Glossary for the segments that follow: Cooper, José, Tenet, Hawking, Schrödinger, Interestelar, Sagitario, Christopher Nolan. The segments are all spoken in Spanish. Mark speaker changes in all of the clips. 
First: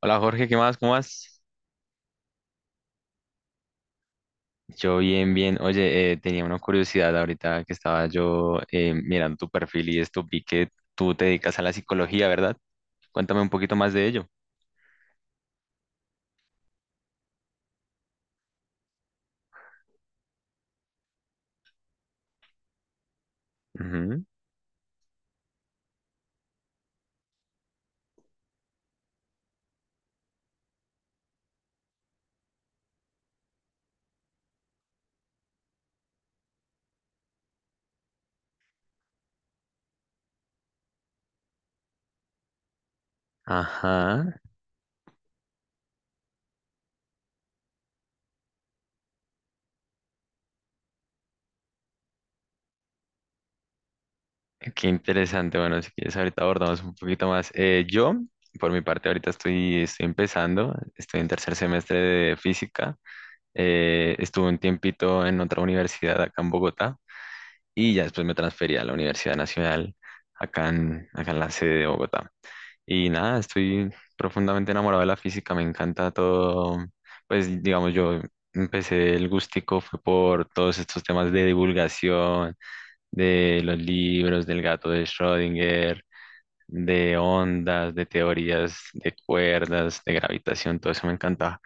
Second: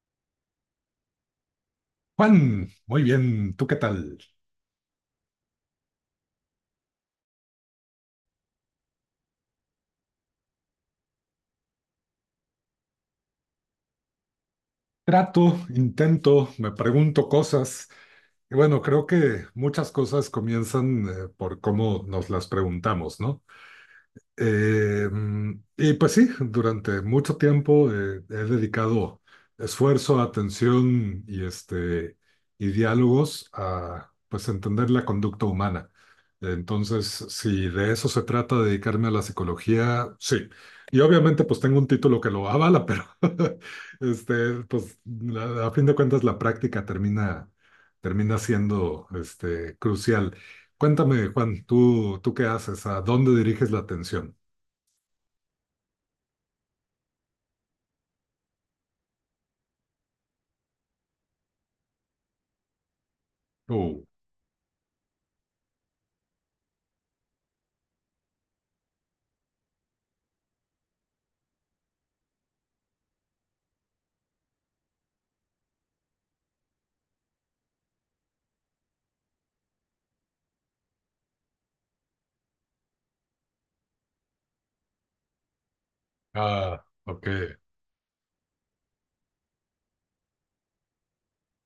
Speaker 1: Hola Jorge, ¿qué más? ¿Cómo vas?
Speaker 2: Juan, muy bien, ¿tú qué tal?
Speaker 1: Yo bien, bien. Oye, tenía una curiosidad ahorita que estaba yo mirando tu perfil y esto, vi que tú te dedicas a la psicología, ¿verdad? Cuéntame un poquito más de ello.
Speaker 2: Trato, intento, me pregunto cosas. Y bueno, creo que muchas cosas comienzan por cómo nos las preguntamos, ¿no?
Speaker 1: Ujú.
Speaker 2: Y pues sí, durante mucho tiempo he dedicado esfuerzo, atención y, y diálogos a pues entender la conducta humana. Entonces, si de eso se trata, dedicarme a la psicología, sí. Y obviamente pues tengo un título que lo avala, pero
Speaker 1: Ajá,
Speaker 2: este, pues a fin de cuentas la práctica termina, termina siendo este, crucial. Cuéntame, Juan, ¿tú qué haces? ¿A dónde diriges la atención?
Speaker 1: qué interesante. Bueno, si quieres ahorita abordamos un poquito más. Yo, por mi parte, ahorita estoy empezando, estoy en tercer semestre de física.
Speaker 2: Uh,
Speaker 1: Estuve un tiempito en otra universidad acá en Bogotá, y ya después me transferí a la Universidad Nacional acá en la sede de Bogotá. Y nada, estoy profundamente enamorado de la física, me encanta todo. Pues digamos, yo empecé el gustico fue por todos estos temas de divulgación, de los libros, del gato de Schrödinger,
Speaker 2: ah,
Speaker 1: de
Speaker 2: ok.
Speaker 1: ondas, de teorías, de cuerdas, de gravitación, todo eso me encantaba.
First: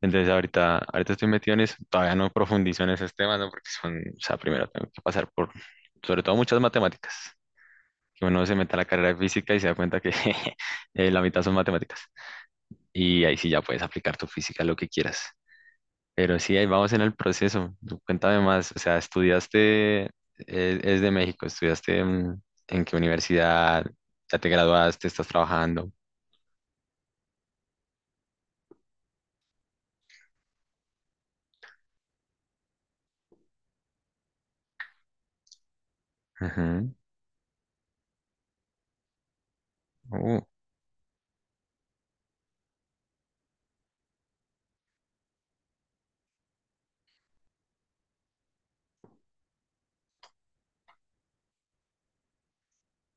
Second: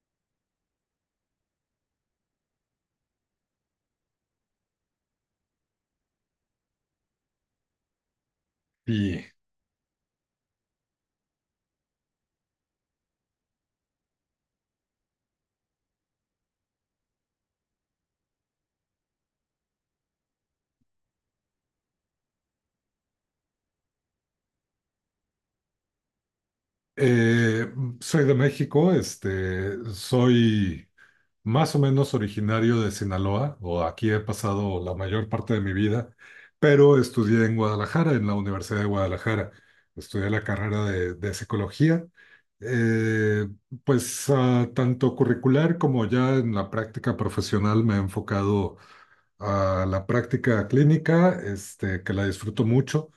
Speaker 1: Entonces ahorita estoy metido en eso, todavía no profundizo en esos temas, ¿no? Porque son, o sea, primero tengo que pasar por, sobre todo, muchas matemáticas, que uno se meta a la carrera de
Speaker 2: Y
Speaker 1: física y se da cuenta que la mitad son matemáticas. Y ahí sí ya puedes aplicar tu física a lo que quieras. Pero sí, ahí vamos en el proceso. Tú, cuéntame más, o sea, estudiaste, es, de México, estudiaste, en, qué universidad, ya te graduaste, estás trabajando.
Speaker 2: eh, Soy de México, este, soy más o menos originario de Sinaloa, o aquí he pasado la mayor parte de mi vida,
Speaker 1: Ujú.
Speaker 2: pero estudié en Guadalajara, en la Universidad de Guadalajara. Estudié
Speaker 1: Uh,
Speaker 2: la carrera de psicología, eh, pues ah, tanto curricular como ya en la práctica profesional me he enfocado a la práctica clínica, este, que la disfruto mucho.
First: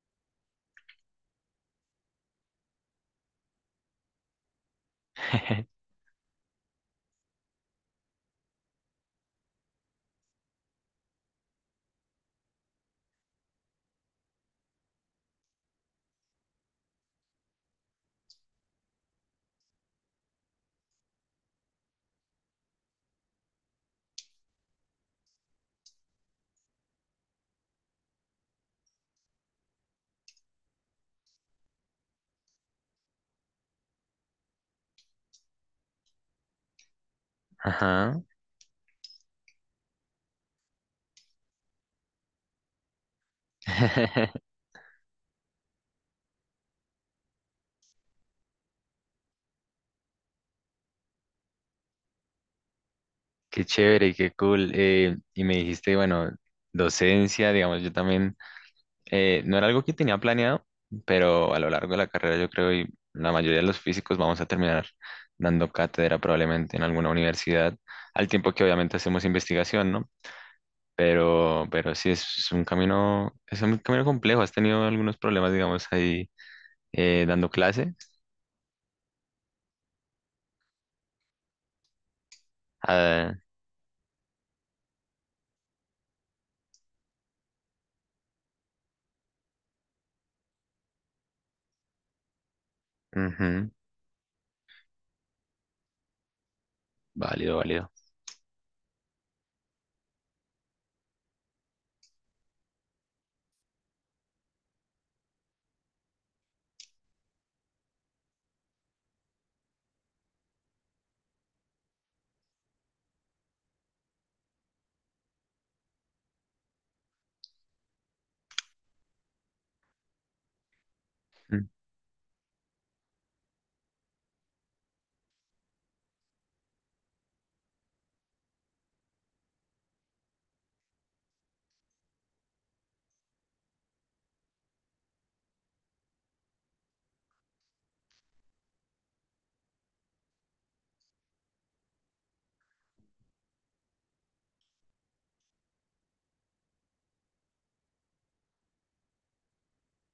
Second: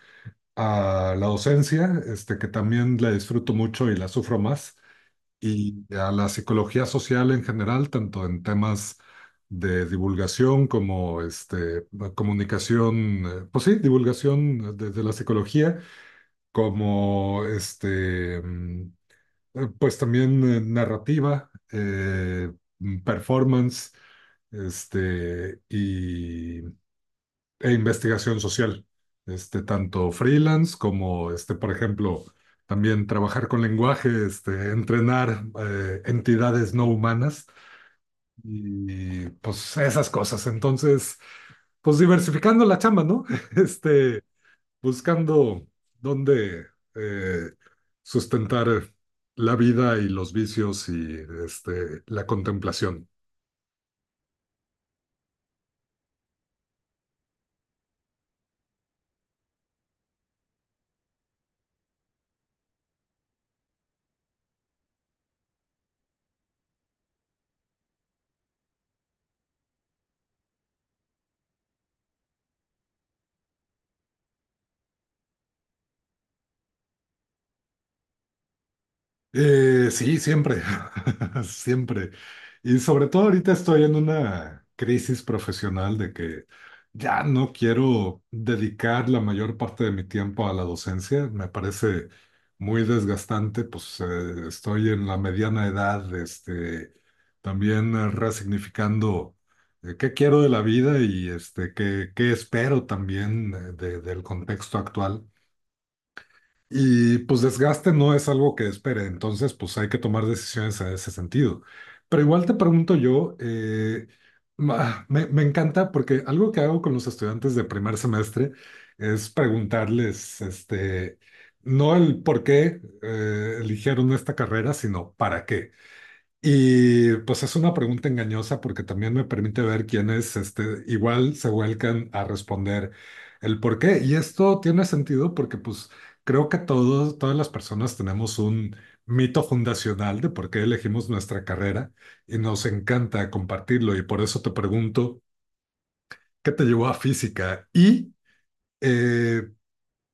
Speaker 2: A la docencia, este, que también la disfruto mucho y la sufro más, y a la psicología social en general, tanto en temas de divulgación como este, comunicación, pues sí, divulgación de la psicología, como pues también narrativa, performance, este, y e investigación social, este, tanto freelance como, este, por ejemplo, también trabajar con lenguaje, este, entrenar entidades no humanas
Speaker 1: Ajá.
Speaker 2: y pues esas cosas. Entonces, pues diversificando la chamba, ¿no? Este, buscando dónde eh, sustentar la vida y los vicios y este, la contemplación.
Speaker 1: Qué chévere, y qué cool. Y me dijiste, bueno, docencia, digamos, yo también. No era algo que tenía planeado, pero a lo largo de la carrera yo creo y la mayoría de los físicos vamos a terminar dando cátedra probablemente en alguna universidad, al tiempo que obviamente hacemos investigación, ¿no? Pero sí es un camino complejo. ¿Has tenido algunos problemas, digamos, ahí dando clase?
Speaker 2: Sí, siempre, siempre. Y sobre todo
Speaker 1: Ah,
Speaker 2: ahorita estoy en una crisis profesional de que ya no quiero dedicar la mayor parte de mi tiempo a la docencia. Me parece muy desgastante,
Speaker 1: ujú,
Speaker 2: pues estoy en la mediana edad, este,
Speaker 1: válido, válido.
Speaker 2: también resignificando qué quiero de la vida y este, qué espero también del contexto actual. Y pues desgaste no es algo que espere, entonces pues hay que tomar decisiones en ese sentido. Pero igual te pregunto yo, me encanta porque algo que hago con los estudiantes de primer semestre es preguntarles, este, no el por qué eligieron esta carrera, sino para qué. Y pues es una pregunta engañosa porque también me permite ver quiénes este, igual se vuelcan a responder el por qué. Y esto tiene sentido porque pues creo que todos, todas las personas tenemos un mito fundacional de por qué elegimos nuestra carrera y nos encanta compartirlo. Y por eso te pregunto, ¿qué te llevó a física? Y eh,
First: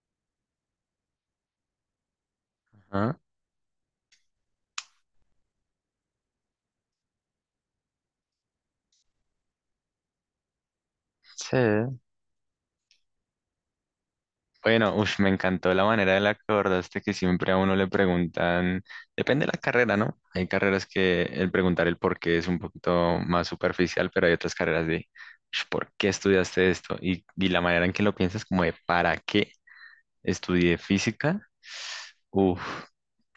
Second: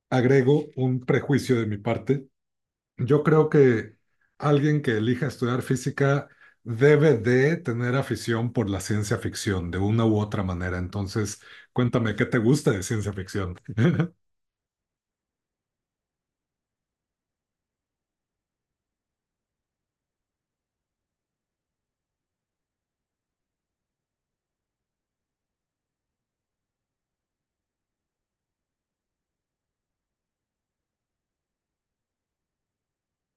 Speaker 2: agrego un prejuicio de mi parte.
Speaker 1: Ujú,
Speaker 2: Yo creo que alguien que elija estudiar física debe de tener afición por la ciencia ficción de una u otra manera. Entonces,
Speaker 1: sí.
Speaker 2: cuéntame, ¿qué te gusta de ciencia ficción?
Speaker 1: Bueno, uf, me encantó la manera de la que abordaste, que siempre a uno le preguntan, depende de la carrera, ¿no? Hay carreras que el preguntar el por qué es un poquito más superficial, pero hay otras carreras de "Ush, ¿por qué estudiaste esto?" Y la manera en que lo piensas como de ¿para qué estudié física? Uf,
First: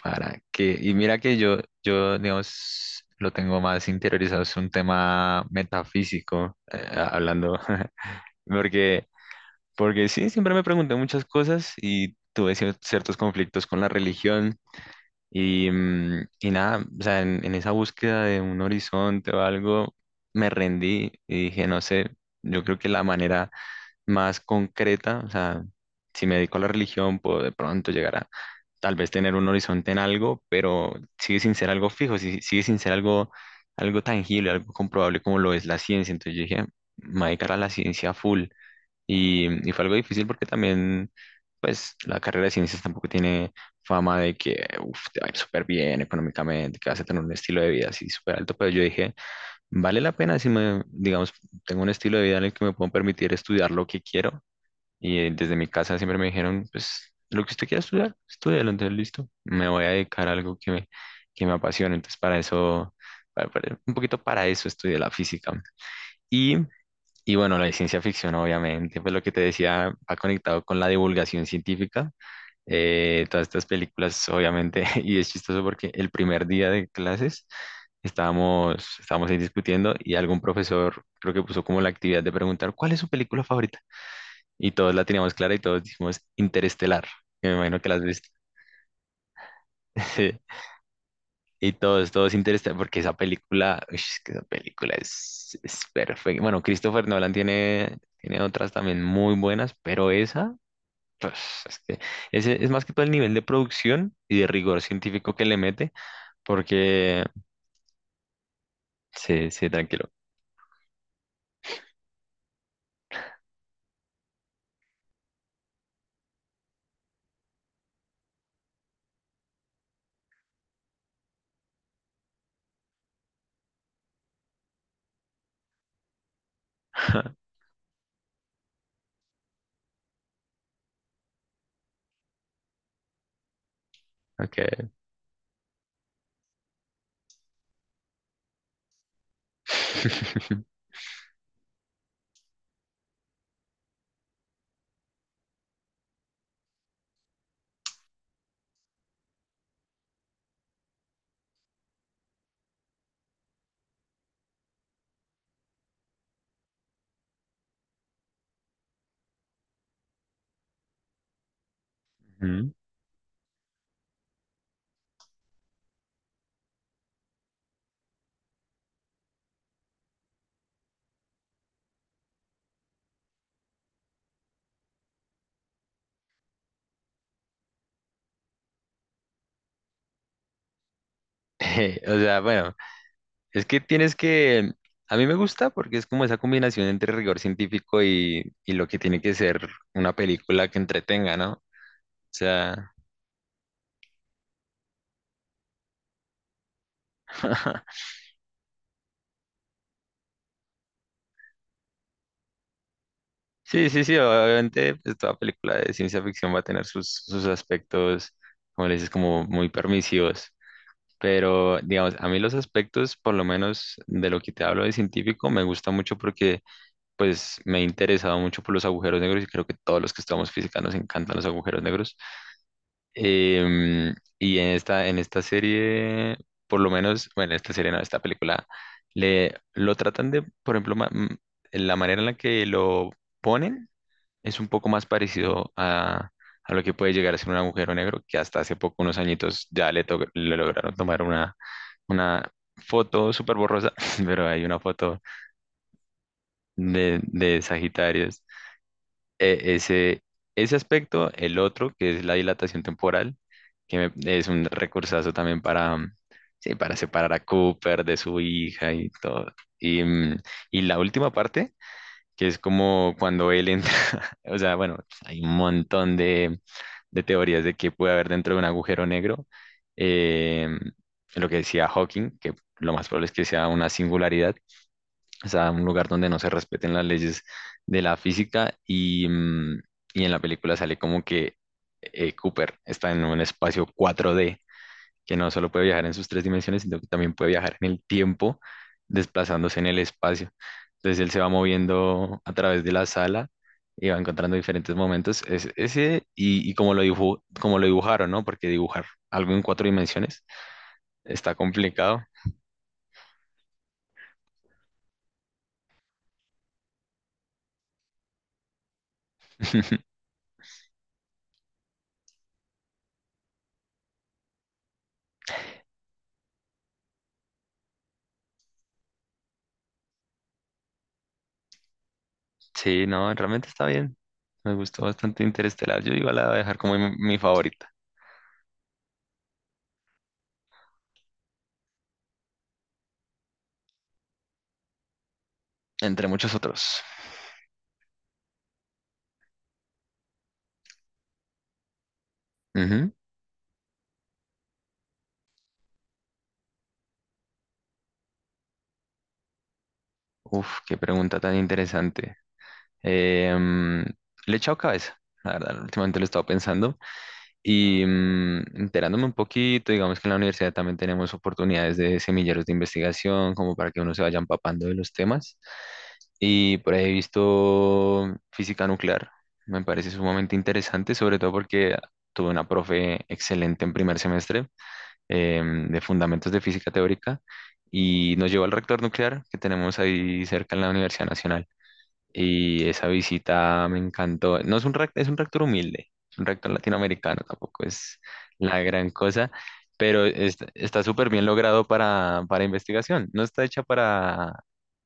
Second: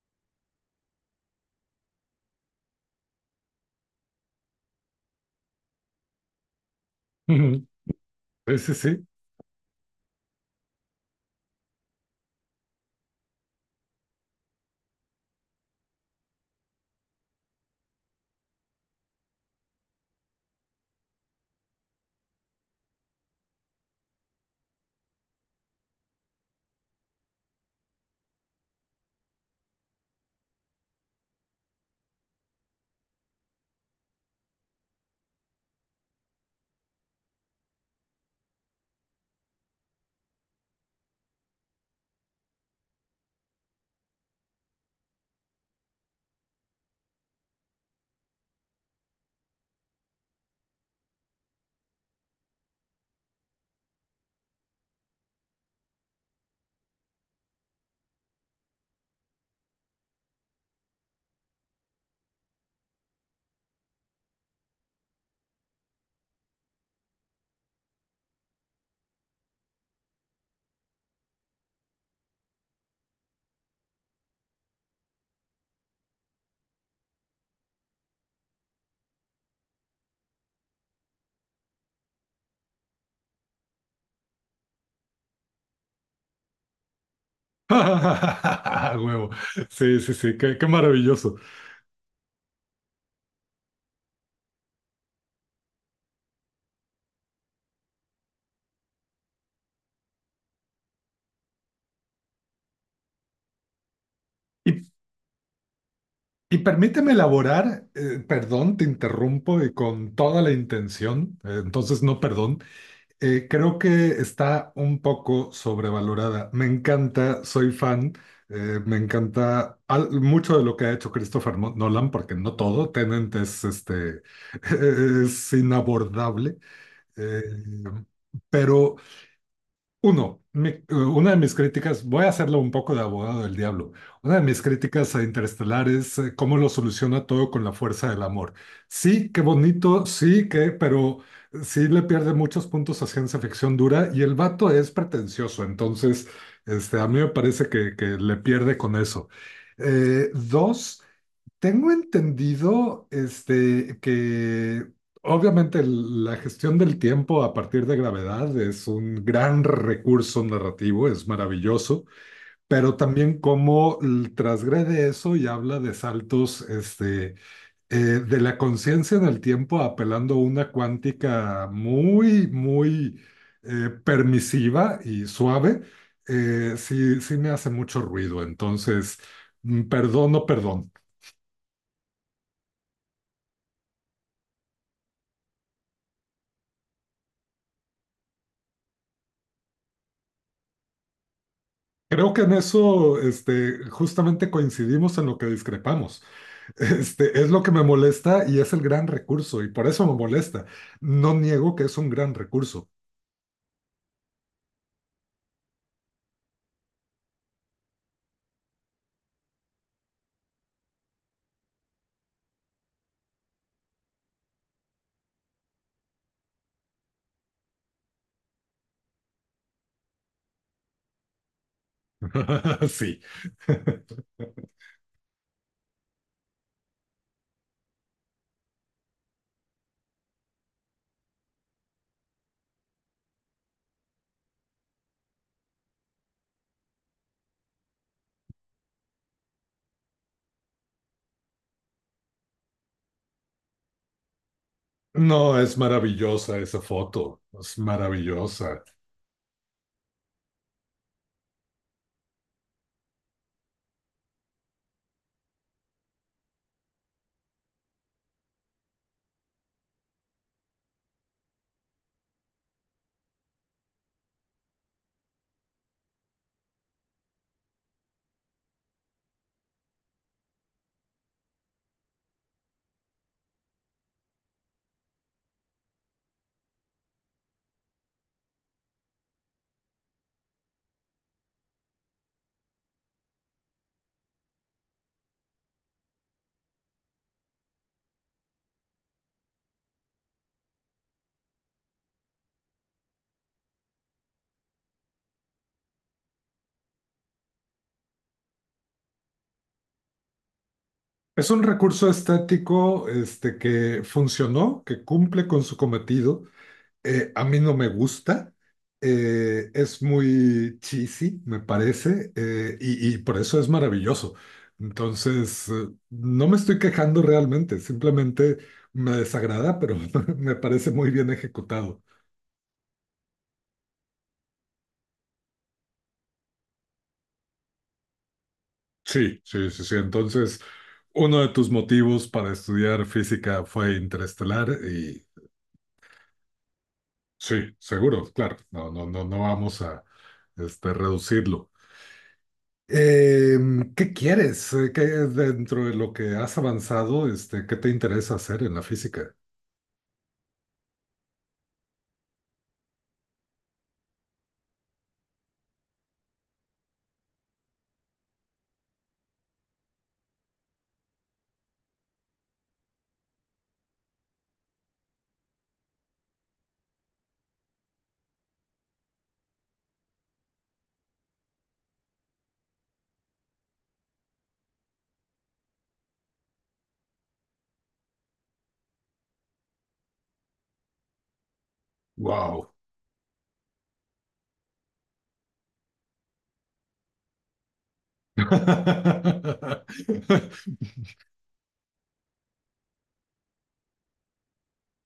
Speaker 1: ¿para qué? Y mira que yo, digamos, lo tengo más interiorizado, es un tema metafísico, hablando,
Speaker 2: Ujú. Sí, sí, sí.
Speaker 1: porque. Porque sí, siempre me pregunté muchas cosas y tuve ciertos conflictos con la religión y nada, o sea, en esa búsqueda de un horizonte o algo, me rendí y dije, no sé, yo creo que la manera más concreta, o sea, si me dedico a la religión, puedo de pronto llegar a tal vez tener un horizonte en algo, pero sigue sin ser algo fijo, sigue sin ser algo, algo tangible, algo comprobable como lo es la ciencia. Entonces yo dije, me voy a dedicar a la ciencia full. Y fue algo difícil porque también, pues, la carrera de ciencias tampoco tiene fama de que, uf, te va a ir súper bien económicamente, que vas a tener un estilo de vida así súper alto, pero yo dije, vale la pena si me, digamos, tengo un estilo de vida en el que me puedo permitir estudiar lo que quiero. Y desde mi casa siempre me dijeron, pues, lo que usted quiera estudiar, estudialo, entonces listo, me voy a dedicar a algo que me apasione. Entonces, para eso, un poquito para eso estudié la física. Y y bueno, la de ciencia ficción, obviamente, pues lo que te decía, ha conectado con la divulgación científica. Todas estas películas, obviamente. Y es chistoso porque el primer día de clases estábamos ahí discutiendo y algún profesor creo que puso como la actividad de preguntar, ¿cuál es su película favorita? Y todos la teníamos clara y todos dijimos Interestelar, que me imagino que la has visto.
Speaker 2: A huevo. Sí, sí, sí, qué, qué maravilloso.
Speaker 1: Y todo es interesante porque esa película, uy, es que esa película es perfecta. Bueno, Christopher Nolan tiene otras también muy buenas, pero esa, pues es que ese es más que todo el nivel de producción y de
Speaker 2: Y,
Speaker 1: rigor científico que le mete,
Speaker 2: y permíteme
Speaker 1: porque
Speaker 2: elaborar, perdón, te
Speaker 1: sí,
Speaker 2: interrumpo
Speaker 1: sí,
Speaker 2: y
Speaker 1: tranquilo.
Speaker 2: con toda la intención, entonces no, perdón. Creo que está un poco sobrevalorada. Me encanta, soy fan, me encanta mucho de lo que ha hecho Christopher Nolan, porque no todo, Tenet es, este, es inabordable, eh, pero uno, una de mis críticas, voy a hacerlo un poco de abogado del diablo, una de mis
Speaker 1: Ok.
Speaker 2: críticas a Interestelar es cómo lo soluciona todo con la fuerza del amor. Sí, qué bonito, sí, que, pero sí le pierde muchos puntos a ciencia ficción dura y el vato es pretencioso, entonces este, a mí me parece que le pierde con eso. Dos, tengo entendido, este, que obviamente la gestión del tiempo a partir de gravedad es un gran recurso narrativo, es maravilloso,
Speaker 1: Ujú.
Speaker 2: pero también cómo transgrede eso y habla de saltos, este, de la conciencia en el tiempo apelando a una cuántica muy, muy permisiva y suave, sí, sí me hace mucho ruido. Entonces, perdón, no perdón.
Speaker 1: O sea, bueno, es que tienes que, a mí me gusta porque es como esa combinación entre rigor científico y lo que tiene que ser una película que entretenga, ¿no? O
Speaker 2: Creo que en
Speaker 1: sea.
Speaker 2: eso, este, justamente coincidimos en lo que discrepamos. Este, es lo que me molesta y es el gran recurso, y por eso me molesta. No niego que es un gran recurso.
Speaker 1: Sí, sí, sí, obviamente, pues toda película de ciencia ficción va a tener sus, aspectos, como le dices, como muy permisivos. Pero, digamos, a mí los aspectos, por lo menos de lo que te hablo de científico, me gusta mucho porque, pues, me he interesado mucho por los agujeros negros y creo que todos los que estamos física nos encantan los agujeros negros.
Speaker 2: Sí.
Speaker 1: Em, y en esta serie, por lo menos, bueno, esta serie no, esta película, lo tratan de, por ejemplo, la manera en la que lo ponen es un poco más parecido a lo que puede llegar a ser un agujero negro, que hasta hace poco, unos añitos, ya le lograron tomar una foto súper borrosa, pero hay una foto
Speaker 2: No, es maravillosa esa
Speaker 1: de,
Speaker 2: foto,
Speaker 1: de
Speaker 2: es
Speaker 1: Sagitarios.
Speaker 2: maravillosa.
Speaker 1: E- ese, ese aspecto, el otro, que es la dilatación temporal, es un recursazo también para, sí, para separar a Cooper de su hija y todo. Y, mm, y la última parte, que es como cuando él entra, o sea, bueno, hay un montón de teorías de qué puede haber dentro de un agujero negro. eh, lo que decía Hawking, que lo más probable es que sea una singularidad, o sea, un lugar donde no se respeten las leyes de la física. Y en la película sale como que Cooper está en un espacio cuatro d, que no solo puede viajar en sus tres dimensiones, sino que también puede viajar en el tiempo, desplazándose en el espacio. Entonces él se va moviendo a través de la sala y va encontrando diferentes momentos. Y como lo dibujaron, ¿no? Porque dibujar algo en cuatro dimensiones
Speaker 2: Es
Speaker 1: está
Speaker 2: un recurso
Speaker 1: complicado.
Speaker 2: estético, este, que funcionó, que cumple con su cometido, a mí no me gusta, es muy cheesy, me parece, y por eso es maravilloso. Entonces, no me estoy quejando realmente, simplemente me desagrada, pero me parece muy bien ejecutado.
Speaker 1: Sí, no, realmente está bien. Me gustó bastante Interestelar. Yo igual la voy a dejar como mi, favorita,
Speaker 2: Sí, sí, sí, sí. Entonces, uno de tus motivos para estudiar física fue Interestelar y
Speaker 1: entre muchos otros.
Speaker 2: sí, seguro, claro, no, no, no, no vamos a este, reducirlo.
Speaker 1: Ujú.
Speaker 2: Eh, ¿Qué quieres? ¿Qué, dentro de lo que has avanzado, este, qué te interesa hacer en la física?
Speaker 1: Uf, qué pregunta tan interesante. Em, le he echado cabeza, la verdad, últimamente lo he estado pensando y, enterándome un poquito, digamos que en la universidad también tenemos oportunidades de semilleros de investigación, como para que uno se vaya empapando de los temas. Y por ahí he visto física nuclear, me parece sumamente interesante, sobre todo porque tuve una profe excelente en primer semestre, de fundamentos de física teórica, y nos llevó al reactor nuclear que tenemos ahí cerca en la Universidad Nacional.
Speaker 2: Wow.
Speaker 1: Y esa visita me encantó. No es un reactor, es un reactor humilde, es un reactor latinoamericano, tampoco es la gran cosa, pero está súper bien logrado para, investigación. No está hecha para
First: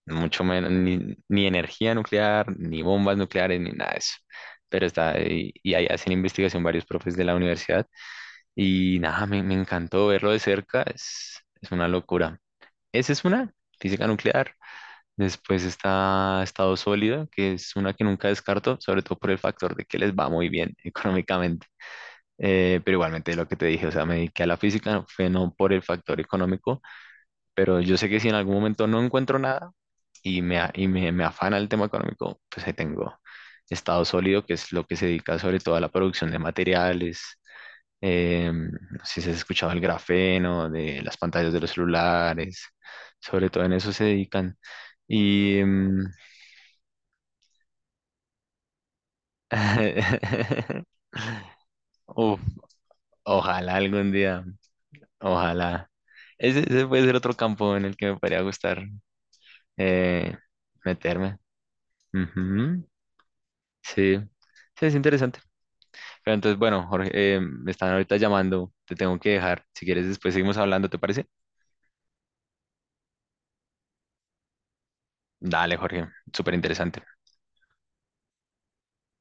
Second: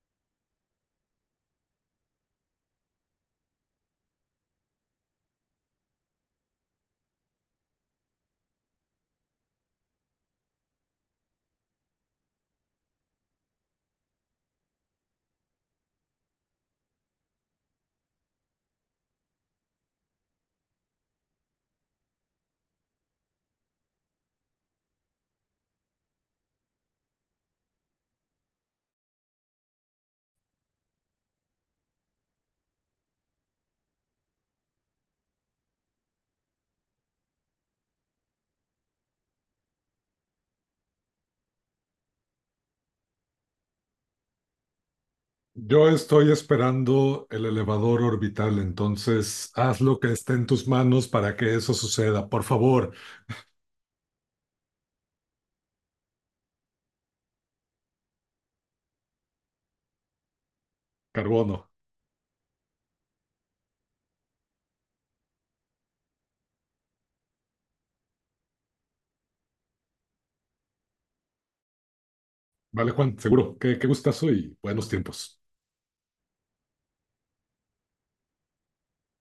Speaker 1: mucho menos, ni energía nuclear, ni bombas nucleares, ni nada de eso. Pero está, y, ahí hacen investigación varios profes de la universidad. Y nada, me, encantó verlo de cerca, es una locura. Esa es física nuclear. Después está Estado Sólido, que es una que nunca descarto, sobre todo por el factor de que les va muy bien económicamente. Pero igualmente lo que te dije, o sea, me dediqué a la física, no fue no por el factor económico, pero yo sé que si en algún momento no encuentro nada y me afana el tema económico, pues ahí tengo Estado Sólido, que es lo que se dedica sobre todo a la producción de materiales. No sé si has escuchado el grafeno, de las pantallas de los celulares, sobre todo en eso se dedican. Y,
Speaker 2: Yo estoy esperando el elevador orbital, entonces haz lo que esté en tus manos para que eso suceda.
Speaker 1: uf,
Speaker 2: Por favor,
Speaker 1: ojalá algún día, ojalá. Ese puede ser otro campo en el que me podría gustar eh, meterme.
Speaker 2: carbono.
Speaker 1: Ujú. Sí, sí, es interesante. Pero entonces, bueno, Jorge, me están ahorita llamando, te tengo que dejar. Si quieres, después seguimos hablando, ¿te parece?
Speaker 2: Vale, Juan, seguro. Qué, qué gustazo y buenos tiempos.
Speaker 1: Dale, Jorge, súper interesante.